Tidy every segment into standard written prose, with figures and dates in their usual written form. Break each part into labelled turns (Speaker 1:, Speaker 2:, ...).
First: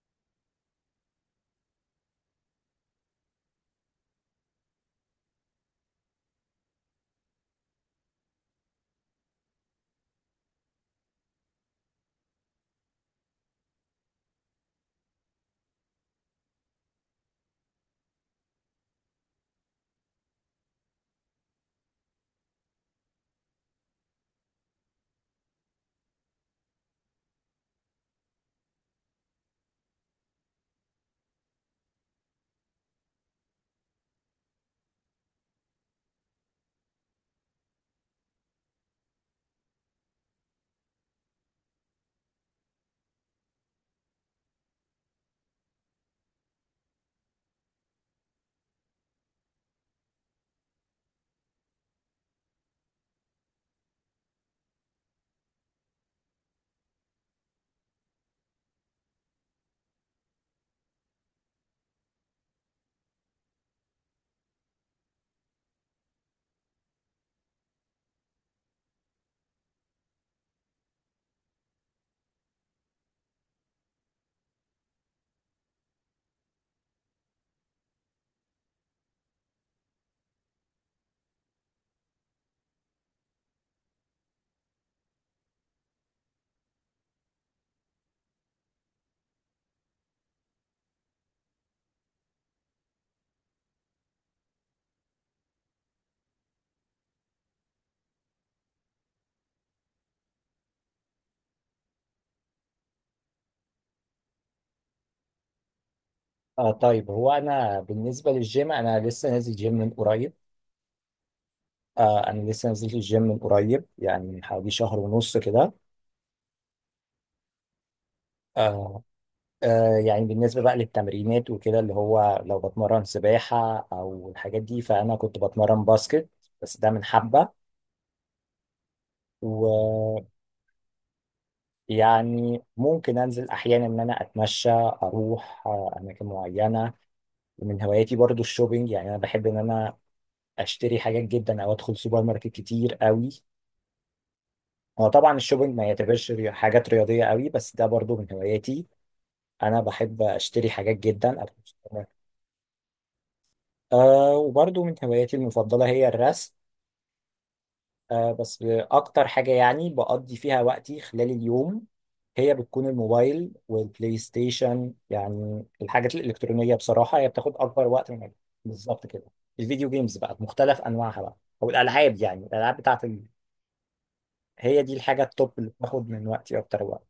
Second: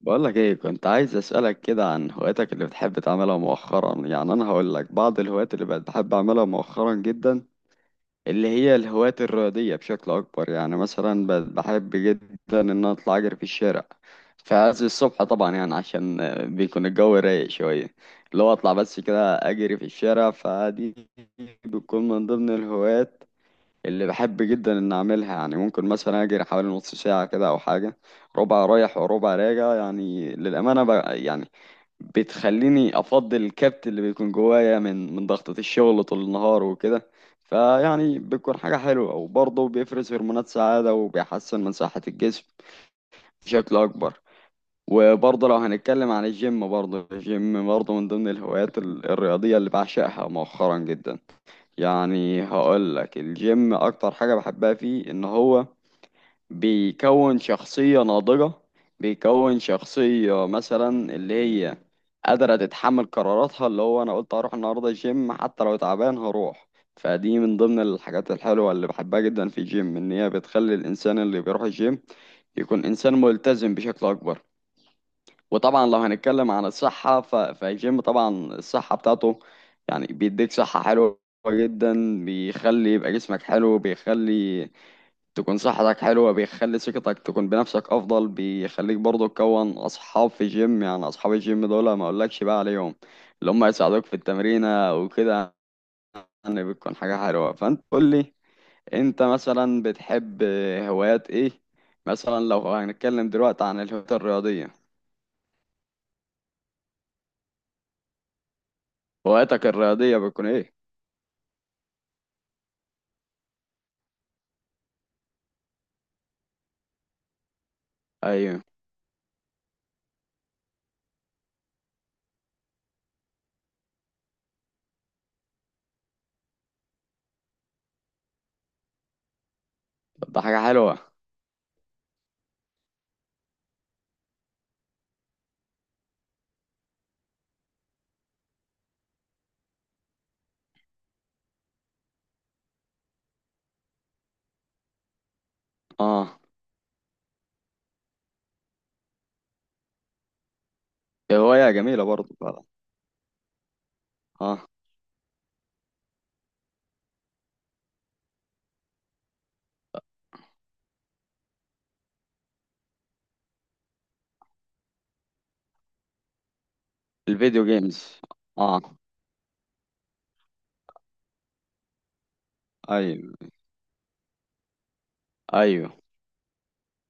Speaker 1: بقولك ايه، كنت عايز اسألك كده عن هواياتك اللي بتحب تعملها مؤخرا. يعني انا هقولك بعض الهوايات اللي بقت بحب اعملها مؤخرا جدا، اللي هي الهوايات الرياضية بشكل اكبر. يعني مثلا بقت بحب جدا ان انا اطلع اجري في الشارع في عز الصبح، طبعا يعني عشان بيكون الجو رايق شوية. اللي هو اطلع بس كده اجري في الشارع، فدي بتكون من ضمن الهوايات اللي بحب جدا ان اعملها. يعني ممكن مثلا اجري حوالي نص ساعة كده او حاجة، ربع رايح وربع راجع، يعني للأمانة بقى. يعني بتخليني افضل الكبت اللي بيكون جوايا من ضغطة الشغل طول النهار وكده، فيعني بتكون حاجة حلوة، وبرضه بيفرز هرمونات سعادة وبيحسن من صحة الجسم بشكل اكبر. وبرضه لو هنتكلم عن الجيم، برضه الجيم برضه من ضمن الهوايات الرياضية اللي بعشقها مؤخرا جدا. يعني هقول لك الجيم اكتر حاجة بحبها فيه ان هو بيكون شخصية ناضجة، بيكون شخصية مثلا اللي هي قادرة تتحمل قراراتها، اللي هو انا قلت هروح النهاردة الجيم حتى لو تعبان هروح. فدي من ضمن الحاجات الحلوة اللي بحبها جدا في الجيم، ان هي بتخلي الانسان اللي بيروح الجيم يكون انسان ملتزم بشكل اكبر. وطبعا لو هنتكلم عن الصحة فالجيم طبعا الصحة بتاعته، يعني بيديك صحة حلوة جدا، بيخلي يبقى جسمك حلو، بيخلي تكون صحتك حلوة، بيخلي ثقتك تكون بنفسك أفضل، بيخليك برضه تكون أصحاب في الجيم. يعني أصحاب الجيم دول ما أقولكش بقى عليهم، اللي هم يساعدوك في التمرينة وكده. يعني بتكون حاجة حلوة. فأنت قول لي، أنت مثلا بتحب هوايات إيه؟ مثلا لو هنتكلم دلوقتي عن الهوايات الرياضية،
Speaker 2: طيب هو انا بالنسبه للجيم انا لسه نازل
Speaker 1: هواياتك
Speaker 2: جيم من
Speaker 1: الرياضية
Speaker 2: قريب.
Speaker 1: بتكون إيه؟
Speaker 2: انا لسه نزلت الجيم من قريب، يعني من حوالي شهر ونص كده.
Speaker 1: ايوه.
Speaker 2: آه يعني بالنسبه بقى للتمرينات وكده، اللي هو لو بتمرن سباحه او الحاجات دي، فانا كنت بتمرن باسكت. بس ده من حبه. ويعني
Speaker 1: طب ده حاجة حلوة.
Speaker 2: ممكن انزل احيانا ان انا اتمشى، اروح اماكن معينه. ومن هواياتي برضو الشوبينج، يعني انا بحب ان انا اشتري حاجات جدا او ادخل سوبر ماركت كتير قوي. هو طبعا الشوبينج ما يعتبرش
Speaker 1: اه.
Speaker 2: حاجات رياضية قوي، بس ده برضو من هواياتي. أنا بحب أشتري حاجات جدا، أروح
Speaker 1: هواية
Speaker 2: السوبر.
Speaker 1: جميلة برضه فعلا.
Speaker 2: أه،
Speaker 1: اه.
Speaker 2: وبرضو من هواياتي المفضلة هي الرسم. أه، بس أكتر حاجة يعني بقضي فيها وقتي خلال اليوم هي بتكون الموبايل والبلاي ستيشن. يعني الحاجات الإلكترونية بصراحة هي بتاخد
Speaker 1: الفيديو
Speaker 2: أكبر وقت من
Speaker 1: جيمز.
Speaker 2: الوقت.
Speaker 1: اه.
Speaker 2: بالظبط كده. الفيديو جيمز بقى بمختلف أنواعها بقى، أو الألعاب، يعني الألعاب بتاعت ال...
Speaker 1: ايوه.
Speaker 2: هي دي الحاجة التوب اللي
Speaker 1: ايوه.
Speaker 2: بتاخد من وقتي أكتر وقت.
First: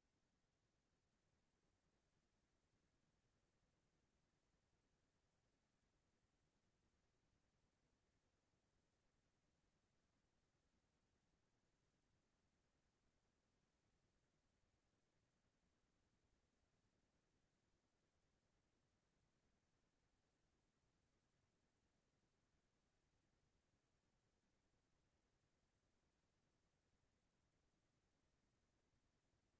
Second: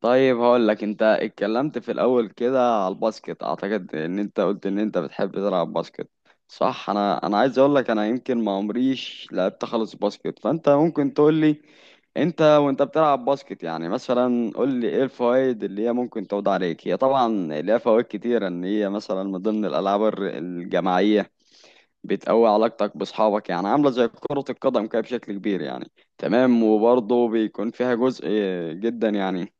Speaker 1: طيب هقول لك، انت اتكلمت في الاول كده على الباسكت، اعتقد ان انت قلت ان انت بتحب تلعب باسكت، صح. انا عايز اقول لك انا يمكن ما عمريش لعبت خالص باسكت، فانت ممكن تقول لي، انت وانت بتلعب باسكت يعني مثلا قول لي ايه الفوائد اللي هي ممكن تعود عليك. هي طبعا ليها فوائد كتيرة، ان هي مثلا من ضمن الالعاب الجماعية، بتقوي علاقتك بأصحابك يعني، عاملة زي كرة القدم كده بشكل كبير يعني. تمام. وبرضه بيكون فيها جزء جدا يعني،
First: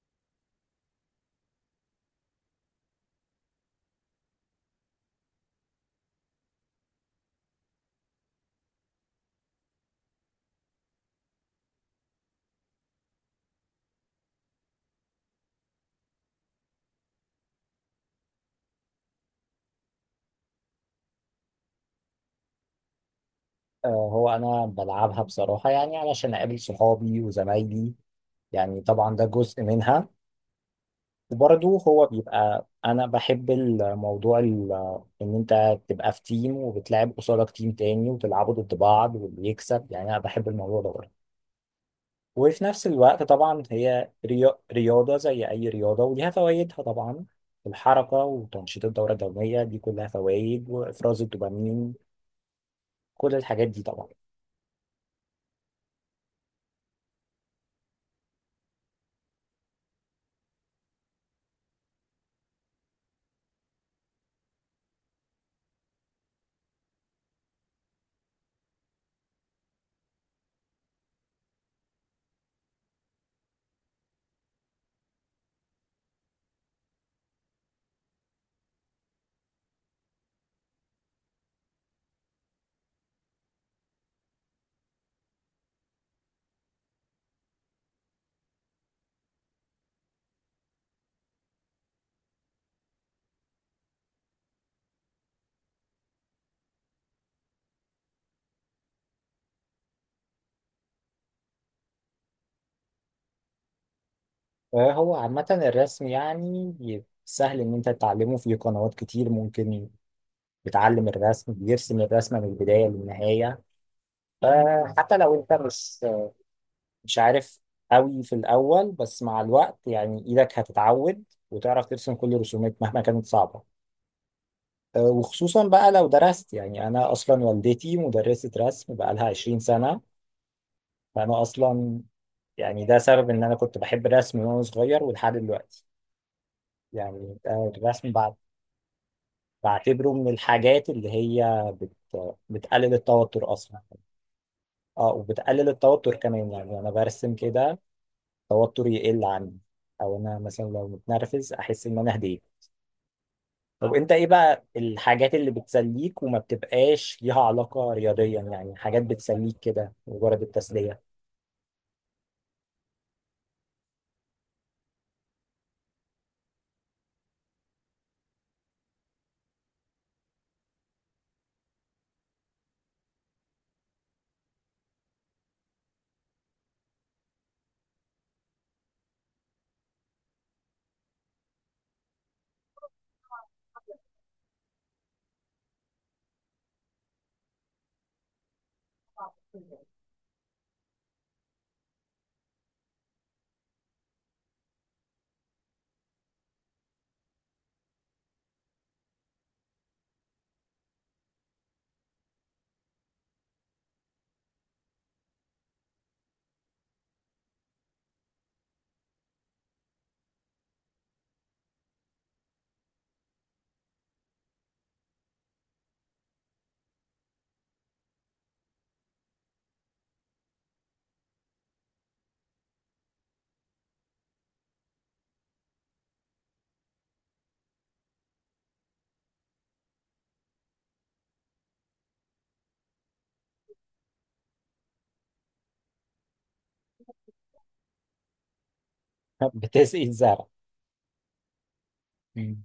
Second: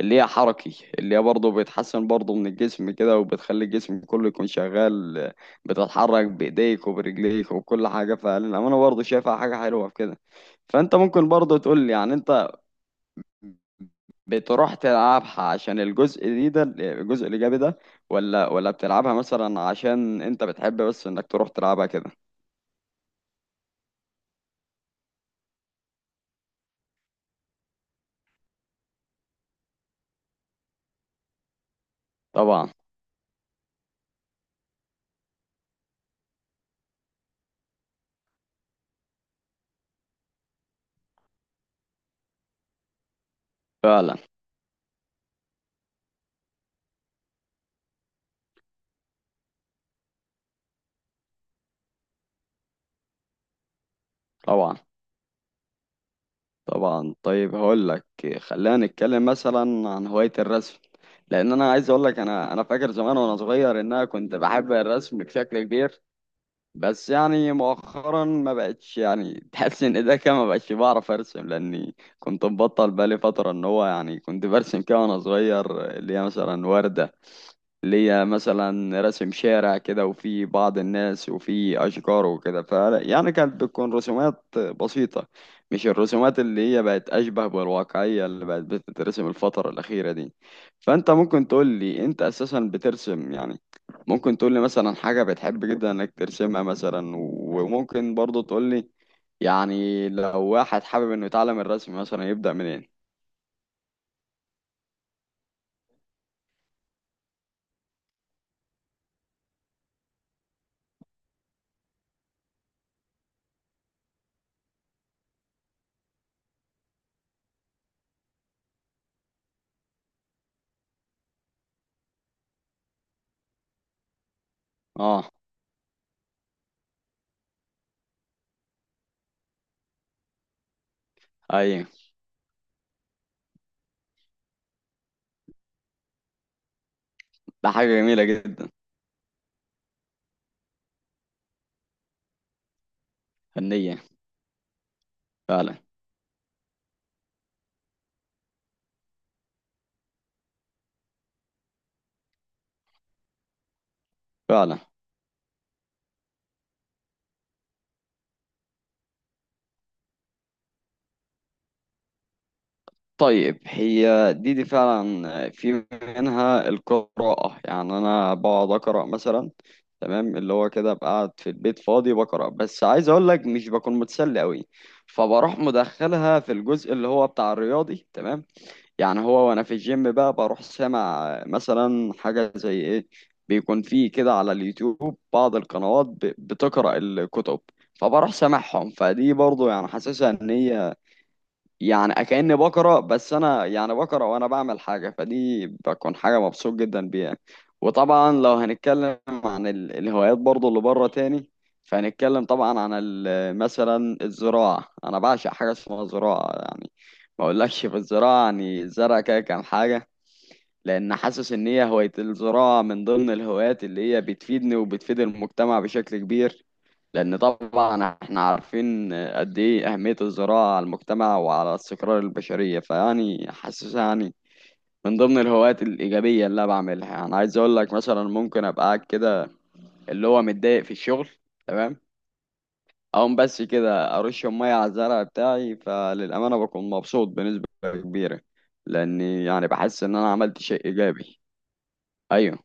Speaker 1: اللي هي حركي، اللي هي برضه بتحسن برضه من الجسم كده، وبتخلي الجسم كله يكون شغال، بتتحرك بإيديك وبرجليك وكل حاجة. فالأمانة برضه شايفها حاجة حلوة في كده. فأنت ممكن برضه تقول لي يعني، أنت بتروح تلعبها عشان الجزء دي ده الجزء الإيجابي ده، ولا بتلعبها مثلا عشان أنت بتحب بس إنك تروح تلعبها كده.
Speaker 2: هو انا بلعبها بصراحه يعني علشان اقابل صحابي وزمايلي. يعني طبعا ده جزء منها. وبرضه هو بيبقى
Speaker 1: طبعا.
Speaker 2: انا بحب الموضوع ان انت تبقى في تيم وبتلعب قصادك تيم تاني وتلعبوا ضد بعض واللي يكسب. يعني انا بحب الموضوع ده برضه. وفي نفس الوقت طبعا هي
Speaker 1: فعلا.
Speaker 2: رياضه زي اي رياضه وليها فوائدها طبعا. الحركه وتنشيط الدوره الدمويه دي كلها فوائد، وافراز الدوبامين، كل الحاجات دي طبعا.
Speaker 1: طبعا. طبعا. طيب هقول لك، خلينا نتكلم مثلا عن هواية الرسم، لان انا عايز اقول لك انا فاكر زمان وانا صغير ان انا كنت بحب الرسم بشكل كبير، بس يعني مؤخرا ما بقتش يعني تحس ان ده كده ما بقتش بعرف ارسم لاني كنت مبطل بقالي فترة. ان هو يعني كنت برسم كده وانا صغير، اللي هي مثلا وردة ليا، مثلا رسم شارع كده وفي بعض الناس وفي أشجار وكده، ف يعني كانت بتكون رسومات بسيطة، مش الرسومات اللي هي بقت أشبه بالواقعية اللي بقت بتترسم الفترة الأخيرة دي. فأنت ممكن تقول لي، أنت أساسا بترسم يعني، ممكن تقول لي مثلا حاجة بتحب جدا إنك ترسمها مثلا، وممكن برضه تقول لي، يعني لو واحد حابب إنه يتعلم الرسم مثلا يبدأ منين؟
Speaker 2: هو عامة الرسم يعني سهل إن أنت تتعلمه. في قنوات كتير ممكن بتعلم الرسم، بيرسم الرسمة من البداية للنهاية. فحتى لو أنت مش عارف قوي في الأول، بس مع الوقت يعني إيدك هتتعود وتعرف ترسم كل الرسومات مهما كانت صعبة.
Speaker 1: آه.
Speaker 2: وخصوصا بقى لو درست. يعني أنا أصلا والدتي مدرسة رسم بقالها 20 سنة. فأنا
Speaker 1: أيوة.
Speaker 2: أصلا يعني ده سبب إن أنا كنت بحب الرسم من وأنا صغير ولحد دلوقتي. يعني
Speaker 1: ده حاجة
Speaker 2: الرسم
Speaker 1: جميلة جدا.
Speaker 2: بعتبره من الحاجات اللي هي بت... بتقلل التوتر اصلا.
Speaker 1: فنية.
Speaker 2: اه، وبتقلل
Speaker 1: فعلا.
Speaker 2: التوتر كمان. يعني انا برسم كده التوتر يقل عندي، او انا مثلا لو متنرفز احس ان انا هديت. طب انت ايه بقى
Speaker 1: فعلا.
Speaker 2: الحاجات اللي بتسليك وما بتبقاش ليها علاقة رياضيا؟ يعني حاجات بتسليك كده مجرد التسلية.
Speaker 1: طيب. هي دي فعلا، في منها القراءة. يعني أنا بقعد أقرأ مثلا، تمام، اللي هو كده بقعد في البيت فاضي بقرأ، بس عايز أقول لك مش بكون متسلي أوي، فبروح مدخلها في الجزء اللي هو بتاع الرياضي تمام. يعني هو وأنا في الجيم بقى بروح سامع مثلا حاجة زي إيه، بيكون فيه كده على اليوتيوب بعض القنوات بتقرأ الكتب، فبروح سامعهم. فدي برضه يعني حاسسها إن هي يعني كأني بقرا، بس انا يعني بقرا وانا بعمل حاجه، فدي بكون حاجه مبسوط جدا بيها. وطبعا لو هنتكلم عن الهوايات برضو اللي بره تاني، فهنتكلم طبعا عن مثلا الزراعه، انا بعشق حاجه اسمها زراعه يعني، ما اقولكش في الزراعه، يعني الزرع كده كام حاجه، لان حاسس ان هي هوايه الزراعه من ضمن الهوايات اللي هي بتفيدني وبتفيد المجتمع بشكل كبير. لأن طبعا احنا عارفين قد ايه أهمية الزراعة على المجتمع وعلى استقرار البشرية، فيعني حاسسها يعني من ضمن الهوايات الإيجابية اللي أنا بعملها. يعني عايز أقول لك مثلا ممكن أبقى قاعد كده اللي هو متضايق في الشغل، تمام، أقوم بس كده أرش مية على الزرع بتاعي، فللأمانة بكون مبسوط بنسبة كبيرة، لأني يعني
Speaker 2: بتسقي
Speaker 1: بحس إن أنا
Speaker 2: الزرع.
Speaker 1: عملت شيء إيجابي. أيوه.
Speaker 2: مم.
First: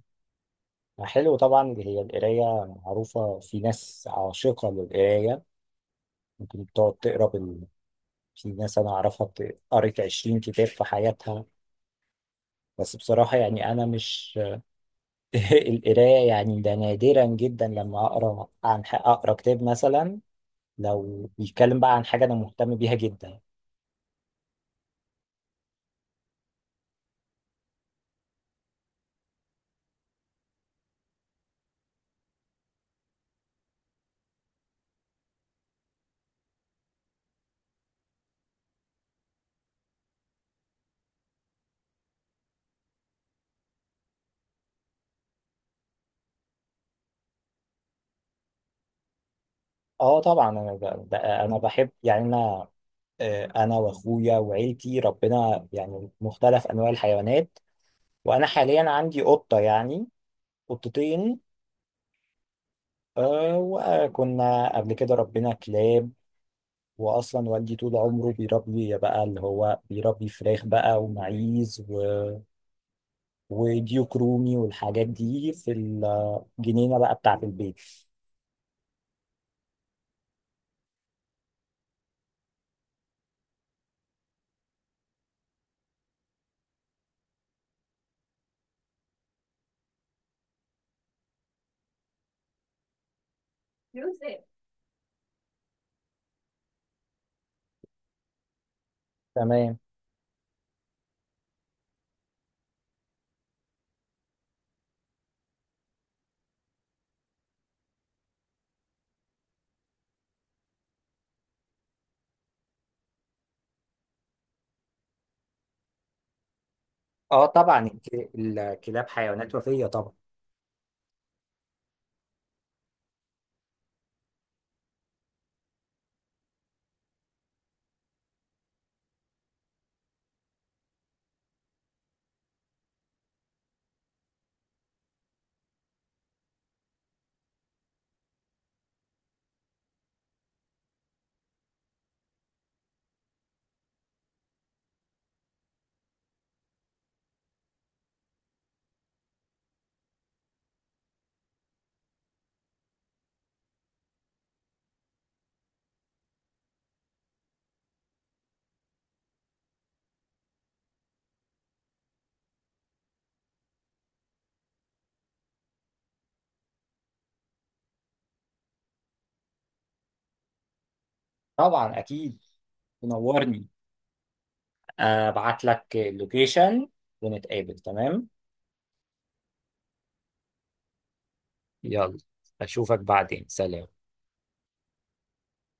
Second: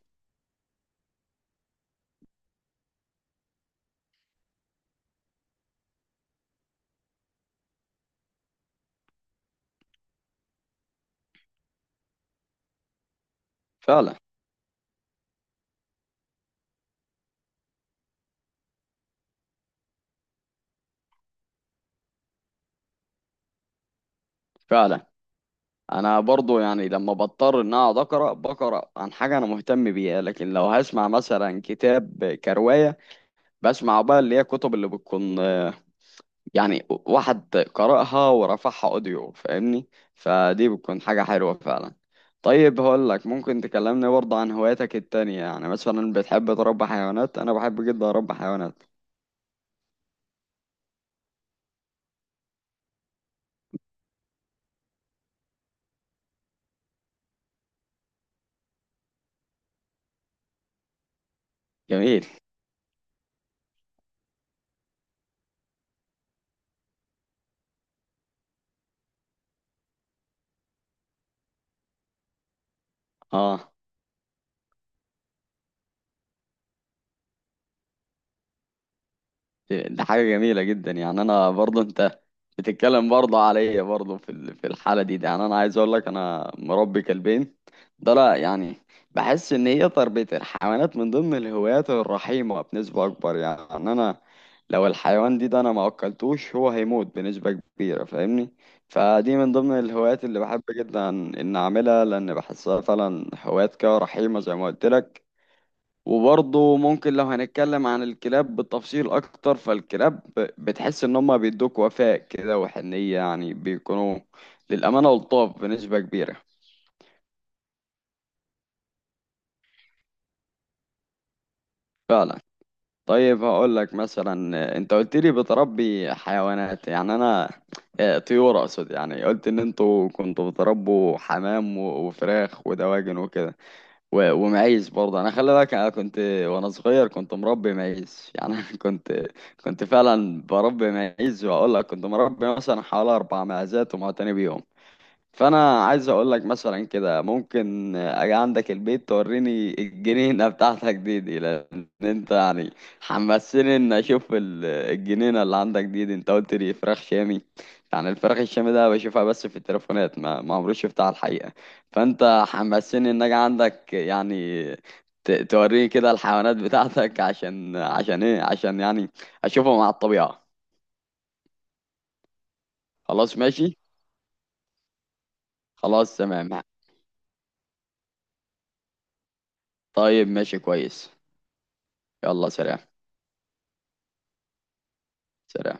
Speaker 2: حلو طبعا اللي هي القراية، معروفة في ناس عاشقة للقراية، ممكن بتقعد تقرا. في ناس أنا أعرفها قرت 20 كتاب في حياتها. بس بصراحة يعني أنا
Speaker 1: فعلا.
Speaker 2: مش القراية، يعني ده نادرا جدا لما أقرأ عن أقرأ كتاب مثلا لو بيتكلم بقى عن حاجة أنا مهتم بيها جدا.
Speaker 1: فعلا. انا برضو يعني لما بضطر ان اقعد اقرا بقرا عن حاجه انا مهتم بيها، لكن لو هسمع مثلا كتاب كروايه، بسمع بقى اللي هي كتب اللي بتكون يعني واحد قرأها ورفعها اوديو، فاهمني؟ فدي بتكون حاجه حلوه فعلا. طيب هقول لك، ممكن تكلمني برضه عن هواياتك التانية؟ يعني مثلا بتحب تربي حيوانات؟ انا بحب جدا اربي حيوانات.
Speaker 2: أه طبعا أنا أنا بحب، يعني أنا أنا وأخويا وعيلتي ربنا يعني مختلف أنواع الحيوانات. وأنا حاليا عندي قطة، يعني قطتين.
Speaker 1: جميل.
Speaker 2: وكنا قبل كده ربنا كلاب. واصلا والدي طول عمره بيربي، بقى اللي هو بيربي فراخ بقى ومعيز و...
Speaker 1: اه.
Speaker 2: وديوك رومي والحاجات دي في الجنينه بقى بتاعه البيت.
Speaker 1: دي حاجة جميلة جدا. يعني أنا برضه أنت بتتكلم برضه عليا برضه في في الحالة دي، يعني أنا عايز أقول لك أنا مربي كلبين ده. لا يعني بحس إن هي تربية الحيوانات من ضمن الهوايات الرحيمة بنسبة أكبر. يعني أنا لو الحيوان دي ده أنا ما أكلتوش هو هيموت بنسبة كبيرة، فاهمني؟ فدي من
Speaker 2: تمام.
Speaker 1: ضمن الهوايات اللي بحب جدا إن أعملها، لأن بحسها فعلا هوايات كده رحيمة زي ما قلت لك. وبرضه ممكن لو هنتكلم عن الكلاب بالتفصيل اكتر، فالكلاب بتحس ان هم بيدوك وفاء كده وحنية، يعني بيكونوا للامانة لطاف بنسبة كبيرة.
Speaker 2: اه طبعا الكلاب حيوانات وفيه طبعا.
Speaker 1: فعلا. طيب هقول لك مثلا، انت قلت لي بتربي حيوانات يعني انا، طيور اقصد، يعني قلت ان انتوا كنتوا بتربوا حمام وفراخ ودواجن وكده ومعيز برضه، انا خلي بالك انا كنت وانا صغير كنت مربي معيز يعني أنا كنت فعلا بربي معيز، واقول لك كنت مربي مثلا حوالي اربع معزات ومعتني بيهم. فانا عايز اقول لك مثلا كده ممكن اجي عندك البيت توريني الجنينه بتاعتك دي لان انت يعني حمسني ان اشوف الجنينه اللي عندك دي. انت قلت لي فراخ شامي، يعني الفراخ الشامي ده بشوفها بس في التليفونات، ما عمري شفتها على الحقيقه، فانت حمسني ان اجي عندك يعني توريني كده الحيوانات بتاعتك، عشان عشان ايه، عشان يعني اشوفهم على الطبيعه.
Speaker 2: طبعا اكيد،
Speaker 1: خلاص
Speaker 2: تنورني.
Speaker 1: ماشي.
Speaker 2: ابعت لك
Speaker 1: خلاص تمام.
Speaker 2: اللوكيشن ونتقابل، تمام.
Speaker 1: طيب ماشي كويس.
Speaker 2: يلا،
Speaker 1: يلا سلام.
Speaker 2: اشوفك بعدين، سلام.
Speaker 1: سلام.